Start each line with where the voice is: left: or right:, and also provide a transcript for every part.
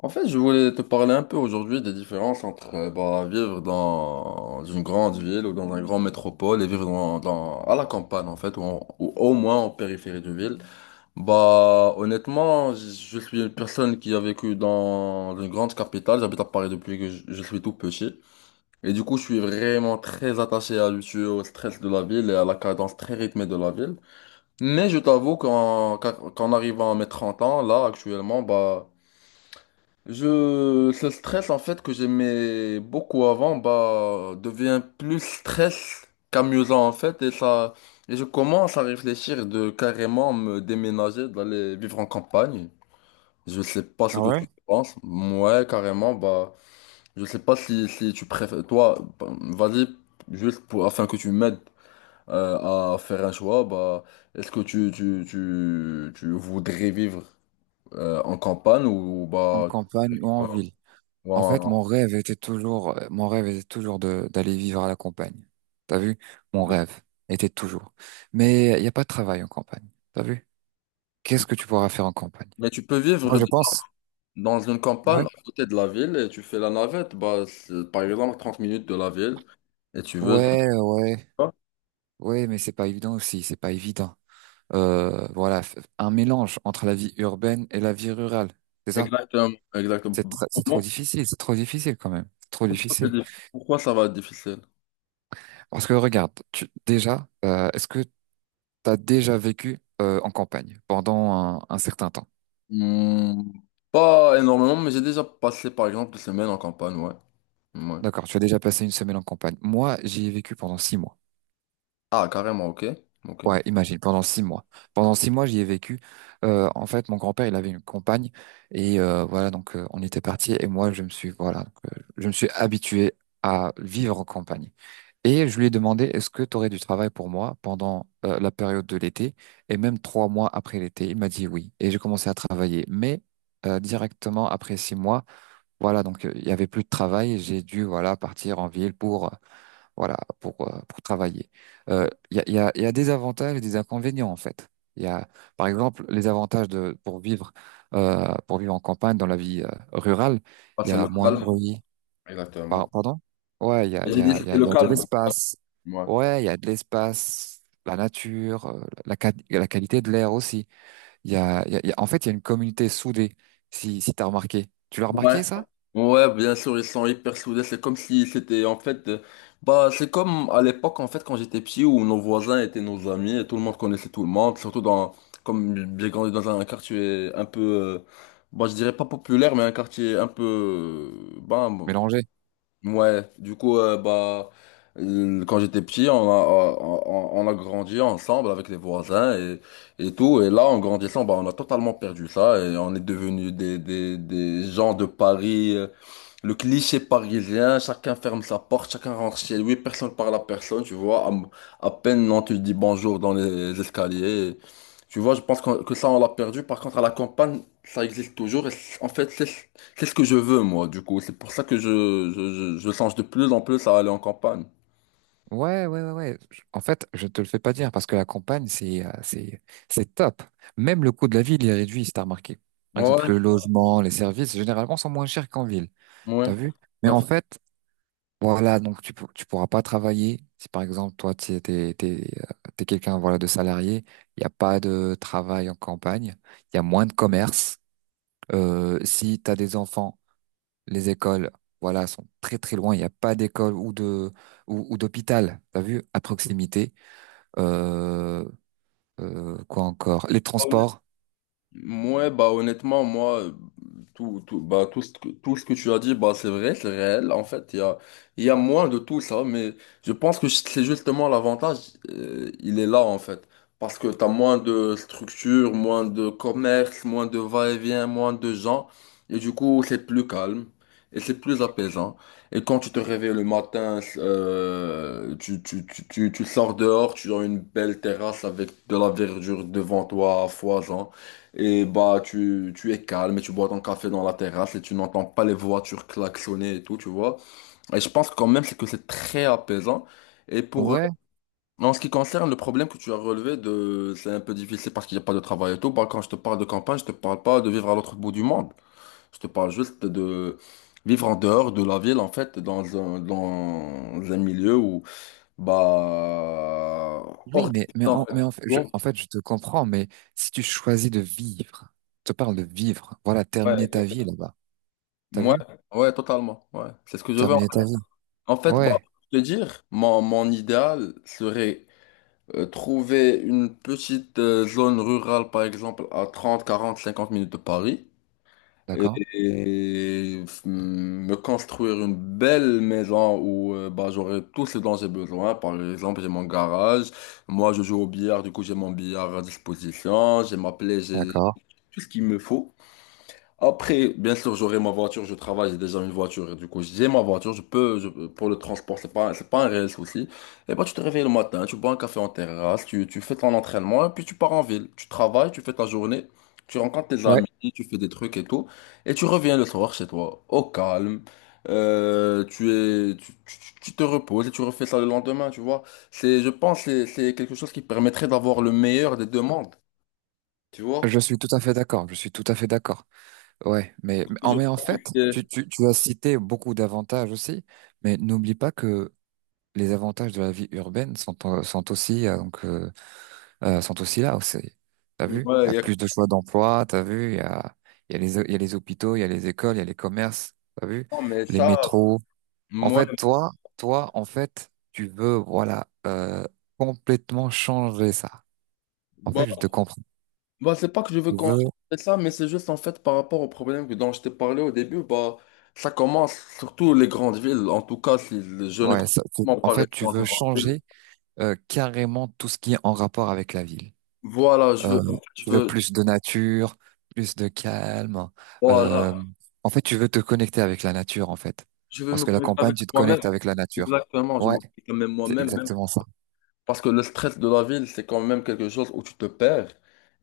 left: En fait, je voulais te parler un peu aujourd'hui des différences entre bah, vivre dans une grande ville ou dans un grand métropole et vivre à la campagne, en fait, ou au moins en périphérie de ville. Bah, honnêtement, je suis une personne qui a vécu dans une grande capitale. J'habite à Paris depuis que je suis tout petit. Et du coup, je suis vraiment très attaché à l'usure, au stress de la ville et à la cadence très rythmée de la ville. Mais je t'avoue qu'en arrivant à mes 30 ans, là, actuellement, bah, ce stress en fait que j'aimais beaucoup avant, bah, devient plus stress qu'amusant en fait et ça, et je commence à réfléchir de carrément me déménager, d'aller vivre en campagne. Je sais pas ce
right: Ah
left: que tu
right: ouais?
left: penses. Ouais, carrément, bah, je sais pas si tu préfères, toi, bah, vas-y, juste pour, afin que tu m'aides à faire un choix, bah, est-ce que tu voudrais vivre en campagne ou,
right: En
left: bah,
right: campagne ou en ville.
left: tu-
right: En fait,
left: en-
right: mon rêve était toujours, mon rêve était toujours de d'aller vivre à la campagne. T'as vu? Mon
left: ok.
right: rêve était toujours. Mais il n'y a pas de travail en campagne. T'as vu? Qu'est-ce que tu pourras faire en campagne?
left: Mais tu peux
right: Moi,
left: vivre
right: je pense.
left: dans une
right: Ouais.
left: campagne à côté de la ville et tu fais la navette, bah, c'est, par exemple, 30 minutes de la ville et tu veux.
right: Ouais,
left: dans-
right: ouais, ouais, mais c'est pas évident aussi, c'est pas évident. Voilà, un mélange entre la vie urbaine et la vie rurale, c'est ça?
left: Exactement, exactement. Pour
right: C'est trop
left: moi,
right: difficile, c'est trop difficile quand même, c'est trop difficile.
left: pourquoi ça va être difficile?
right: Parce que regarde, tu, déjà, est-ce que T'as déjà vécu en campagne pendant un certain temps.
left: Hmm, pas énormément, mais j'ai déjà passé par exemple des semaines en campagne, ouais. Ouais.
right: D'accord, tu as déjà passé une semaine en campagne. Moi, j'y ai vécu pendant 6 mois.
left: Ah, carrément, ok. Ok.
right: Ouais, imagine, pendant 6 mois. Pendant six mois, j'y ai vécu. En fait, mon grand-père, il avait une campagne et voilà, donc on était partis et moi, je me suis voilà, donc, je me suis habitué à vivre en campagne. Et je lui ai demandé, est-ce que tu aurais du travail pour moi pendant la période de l'été et même 3 mois après l'été? Il m'a dit oui. Et j'ai commencé à travailler, mais directement après 6 mois. Voilà, donc il y avait plus de travail et j'ai dû voilà partir en ville pour voilà pour travailler. Il y a des avantages et des inconvénients en fait. Il y a par exemple les avantages de pour vivre en campagne dans la vie rurale,
left: Ah,
right: il y
left: c'est
right: a
left: le
right: moins de
left: calme.
right: bruit.
left: Exactement.
right: Pardon? Ouais, il y a il y
left: J'ai dit
right: a il y
left: c'était
right: a, il
left: le
right: y a de
left: calme.
right: l'espace.
left: Ouais.
right: Ouais, il y a de l'espace, la nature, la qualité de l'air aussi. Il y a, il y a- il y a- En fait, il y a une communauté soudée, si tu as remarqué. Tu l'as
left: Ouais.
right: remarqué, ça?
left: Ouais, bien sûr, ils sont hyper soudés. C'est comme si c'était en fait, bah, c'est comme à l'époque en fait quand j'étais petit où nos voisins étaient nos amis et tout le monde connaissait tout le monde. Surtout dans, comme j'ai grandi dans un quartier un peu, bah, je dirais pas populaire, mais un quartier un peu, bah,
right: Mélangé.
left: ouais, du coup, bah, quand j'étais petit, on a grandi ensemble avec les voisins et tout. Et là, en grandissant, bah, on a totalement perdu ça et on est devenu des gens de Paris, le cliché parisien. Chacun ferme sa porte, chacun rentre chez lui, personne parle à personne, tu vois. À peine on te dit bonjour dans les escaliers. Tu vois, je pense que ça, on l'a perdu. Par contre, à la campagne, ça existe toujours. Et en fait, c'est ce que je veux, moi, du coup. C'est pour ça que je songe de plus en plus à aller en campagne.
right: Ouais, ouais, ouais, ouais. En fait, je te le fais pas dire parce que la campagne, c'est top. Même le coût de la ville il est réduit, si t'as remarqué. Par exemple,
left: Ouais,
right: le logement, les services, généralement, sont moins chers qu'en ville.
left: ouais.
right: T'as vu? Mais en fait, voilà, donc tu pourras pas travailler. Si par exemple, toi, t'es quelqu'un voilà, de salarié, il n'y a pas de travail en campagne, il y a moins de commerce. Si tu as des enfants, les écoles, voilà, sont très très loin. Il n'y a pas d'école ou ou d'hôpital, t'as vu, à proximité. Euh, quoi encore? Les transports.
left: Ouais, bah honnêtement, moi, bah, tout ce que tu as dit, bah, c'est vrai, c'est réel. En fait, il y a moins de tout ça, mais je pense que c'est justement l'avantage, il est là, en fait. Parce que tu as moins de structure, moins de commerce, moins de va-et-vient, moins de gens. Et du coup, c'est plus calme et c'est plus apaisant. Et quand tu te réveilles le matin, tu sors dehors, tu as une belle terrasse avec de la verdure devant toi à foison. Et bah, tu es calme et tu bois ton café dans la terrasse et tu n'entends pas les voitures klaxonner et tout, tu vois. Et je pense quand même c'est que c'est très apaisant. Et pour,
right: Ouais,
left: en ce qui concerne le problème que tu as relevé de, c'est un peu difficile parce qu'il n'y a pas de travail et tout. Bah, quand je te parle de campagne, je te parle pas de vivre à l'autre bout du monde. Je te parle juste de vivre en dehors de la ville, en fait, dans un milieu où, bah, hors des villes, en fait.
right: mais en fait,
left: Bon,
right: en fait, je te comprends, mais si tu choisis de vivre, je te parle de vivre, voilà,
left: ouais,
right: terminer ta vie là-bas. T'as
left: ouais,
right: vu?
left: ouais, totalement. Ouais, c'est ce que je veux.
right: Terminer ta vie.
left: En fait, bah,
right: Ouais,
left: pour te dire, mon idéal serait trouver une petite zone rurale, par exemple, à 30, 40, 50 minutes de Paris,
right: d'accord,
left: me construire une belle maison où bah, j'aurai tout ce dont j'ai besoin. Par exemple, j'ai mon garage, moi je joue au billard, du coup j'ai mon billard à disposition, j'ai ma plaie, j'ai
right: d'accord.
left: tout ce qu'il me faut. Après, bien sûr, j'aurai ma voiture, je travaille, j'ai déjà une voiture, et du coup, j'ai ma voiture, pour le transport, c'est pas un réel souci. Et bah, tu te réveilles le matin, tu bois un café en terrasse, tu fais ton entraînement, et puis tu pars en ville. Tu travailles, tu fais ta journée, tu rencontres tes
right: Ouais,
left: amis, tu fais des trucs et tout, et tu reviens le soir chez toi, au calme, tu es, tu- tu tu te reposes et tu refais ça le lendemain, tu vois. C'est, je pense, c'est quelque chose qui permettrait d'avoir le meilleur des deux mondes, tu vois.
right: je suis tout à fait d'accord, je suis tout à fait d'accord. Ouais,
left: Du coup, je
right: mais en
left: pense
right: fait,
left: que
right: tu as cité beaucoup d'avantages aussi, mais n'oublie pas que les avantages de la vie urbaine sont aussi, sont aussi là aussi. T'as vu?
left: ouais,
right: Il y
left: il
right: a
left: y a
right: plus de choix d'emploi, t'as vu? Il y a les hôpitaux, il y a les écoles, il y a les commerces, t'as vu?
left: non, mais
right: Les
left: ça,
right: métros. En
left: moi,
right: fait, toi, en fait, tu veux, voilà, complètement changer ça. En fait, je
left: bah,
right: te comprends.
left: bah, c'est pas que je veux
right: Tu
left: qu'on
right: veux,
left: ça, mais c'est juste en fait par rapport au problème dont je t'ai parlé au début, bah, ça commence surtout les grandes villes, en tout cas, si je ne
right: ouais,
left: comprends
right: en
left: pas
right: fait,
left: rester
right: tu
left: dans
right: veux
left: une grande ville.
right: changer carrément tout ce qui est en rapport avec la ville.
left: Voilà,
right: Euh,
left: je
right: Tu veux
left: veux,
right: plus de nature, plus de calme.
left: voilà,
right: Euh, En fait, tu veux te connecter avec la nature, en fait.
left: je veux
right: Parce
left: me
right: que la
left: connecter
right: campagne,
left: avec
right: tu te
left: moi-même,
right: connectes avec la nature.
left: exactement, je me
right: Ouais,
left: connecte même
right: c'est
left: moi-même, même.
right: exactement ça.
left: Parce que le stress de la ville, c'est quand même quelque chose où tu te perds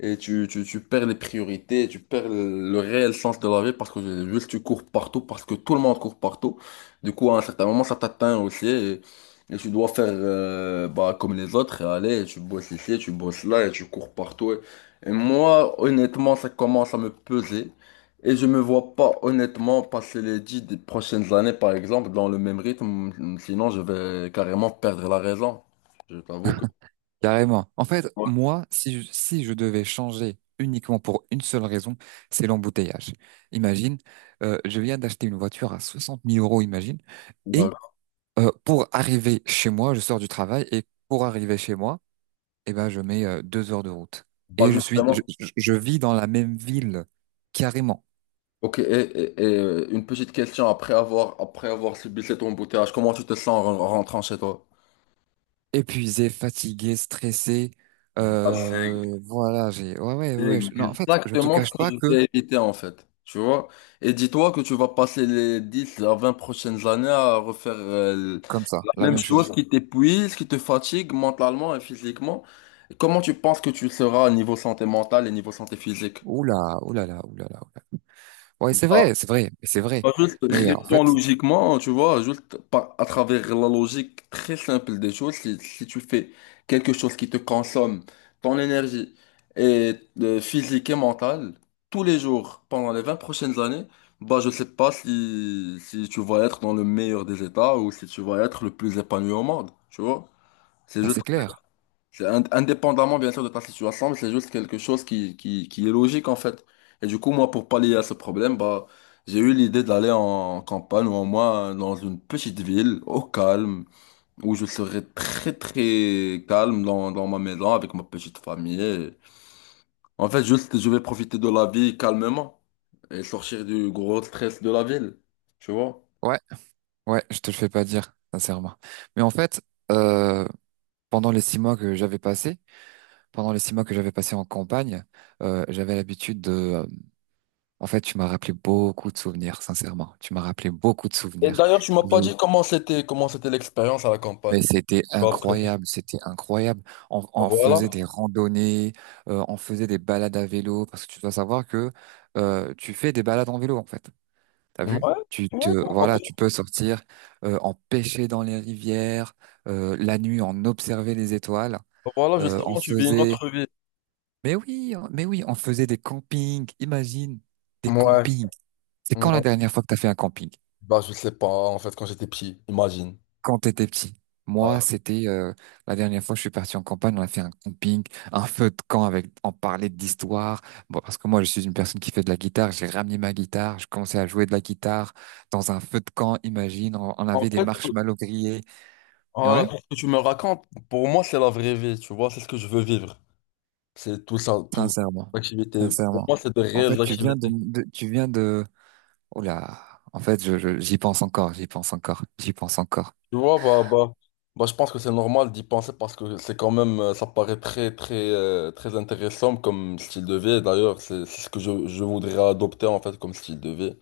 left: et tu perds les priorités, tu perds le réel sens de la vie parce que juste tu cours partout, parce que tout le monde court partout. Du coup, à un certain moment, ça t'atteint aussi et tu dois faire bah, comme les autres et aller, tu bosses ici, tu bosses là et tu cours partout. Et moi, honnêtement, ça commence à me peser et je me vois pas honnêtement passer les 10 prochaines années, par exemple, dans le même rythme. Sinon, je vais carrément perdre la raison. Je t'avoue que.
right: Carrément. En fait,
left: Ouais.
right: moi, si je devais changer uniquement pour une seule raison, c'est l'embouteillage. Imagine, je viens d'acheter une voiture à 60 000 euros, imagine. Et
left: Bah,
right: Pour arriver chez moi, je sors du travail et pour arriver chez moi, eh ben, je mets 2 heures de route.
left: pas
right: Et je suis,
left: justement.
right: je vis dans la même ville, carrément.
left: Ok, une petite question après avoir subi cet embouteillage, comment tu te sens en en rentrant chez toi?
right: Épuisé, fatigué, stressé.
left: Bah, c'est
right: Voilà, ouais, ouais, ouais.
left: c'est
right: Non, en fait, je te
left: exactement ce
right: cache
left: que
right: pas
left: je
right: que
left: vais éviter en fait, tu vois? Et dis-toi que tu vas passer les 10 à 20 prochaines années à refaire
right: comme ça,
left: la
right: la
left: même
right: même
left: chose
right: chose.
left: qui t'épuise, qui te fatigue mentalement et physiquement. Comment tu penses que tu seras au niveau santé mentale et niveau santé physique?
right: Oula, oulala, oulala, oulala. Ouais, c'est vrai, c'est vrai, c'est vrai.
left: Bah, juste
right: Mais en
left: réponds
right: fait,
left: logiquement, tu vois, juste à travers la logique très simple des choses, si tu fais quelque chose qui te consomme ton énergie et physique et mentale tous les jours pendant les 20 prochaines années, bah je sais pas si tu vas être dans le meilleur des états ou si tu vas être le plus épanoui au monde, tu vois. C'est
right: là,
left: juste
right: c'est clair.
left: c'est indépendamment, bien sûr, de ta situation, mais c'est juste quelque chose qui est logique, en fait. Et du coup, moi, pour pallier à ce problème, bah, j'ai eu l'idée d'aller en campagne ou en moins dans une petite ville, au calme, où je serais très, très calme dans ma maison avec ma petite famille. Et en fait, juste, je vais profiter de la vie calmement et sortir du gros stress de la ville, tu vois.
right: Ouais, ouais, je te le fais pas dire, sincèrement. Mais en fait, euh, pendant les six mois que j'avais passés, Pendant les six mois que j'avais passé en campagne, j'avais l'habitude de... en fait, tu m'as rappelé beaucoup de souvenirs, sincèrement. Tu m'as rappelé beaucoup de
left: Et
right: souvenirs.
left: d'ailleurs, tu m'as
right: Je-
left: pas dit comment c'était l'expérience à la
right: Mais
left: campagne.
right: c'était
left: Bah, après,
right: incroyable, c'était incroyable. On faisait
left: voilà.
right: des randonnées, on faisait des balades à vélo, parce que tu dois savoir que tu fais des balades en vélo, en fait. T'as
left: Ouais,
right: vu?
left: ouais, pourquoi.
right: Voilà, tu peux sortir, en pêcher dans les rivières, la nuit, on observait les étoiles,
left: Voilà,
right: on
left: justement, tu vis une
right: faisait
left: autre vie.
right: Mais oui, mais oui, on faisait des campings. Imagine, des
left: Ouais.
right: campings. C'est
left: Ouais.
right: quand la dernière fois que t'as fait un camping?
left: Bah, je sais pas, en fait, quand j'étais petit, imagine.
right: Quand t'étais petit.
left: Ouais.
right: Moi, c'était la dernière fois que je suis parti en campagne, on a fait un camping, un feu de camp avec, on parlait d'histoire. Bon, parce que moi, je suis une personne qui fait de la guitare. J'ai ramené ma guitare, je commençais à jouer de la guitare dans un feu de camp. Imagine, on
left: En
right: avait des
left: fait,
right: marshmallows grillés.
left: voilà,
right: Ouais,
left: pour ce que tu me racontes, pour moi, c'est la vraie vie, tu vois, c'est ce que je veux vivre. C'est tout ça, tout,
right: sincèrement,
left: l'activité. Pour
right: sincèrement.
left: moi, c'est de
right: En
left: réelles
right: fait,
left: activités.
right: tu viens de. Oh là, en fait, j'y pense encore, j'y pense encore, j'y pense encore.
left: Tu vois, bah, bah, bah, je pense que c'est normal d'y penser parce que c'est quand même, ça paraît très, très, très intéressant comme style de vie. D'ailleurs, c'est ce que je voudrais adopter, en fait, comme style de vie.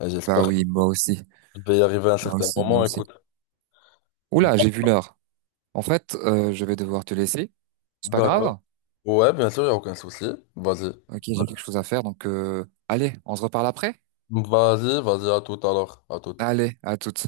left: Et
right: Bah
left: j'espère que
right: oui, moi aussi,
left: je vais y arriver à un
right: moi
left: certain
right: aussi, moi
left: moment,
right: aussi.
left: écoute.
right: Oh là, j'ai vu l'heure. En fait, je vais devoir te laisser. C'est pas
left: D'accord.
right: grave.
left: Ouais, bien sûr, il n'y a aucun souci. Vas-y.
right: Ok, j'ai quelque chose à faire, donc allez, on se reparle après.
left: Vas-y, vas-y, à tout alors. À tout.
right: Allez, à toutes.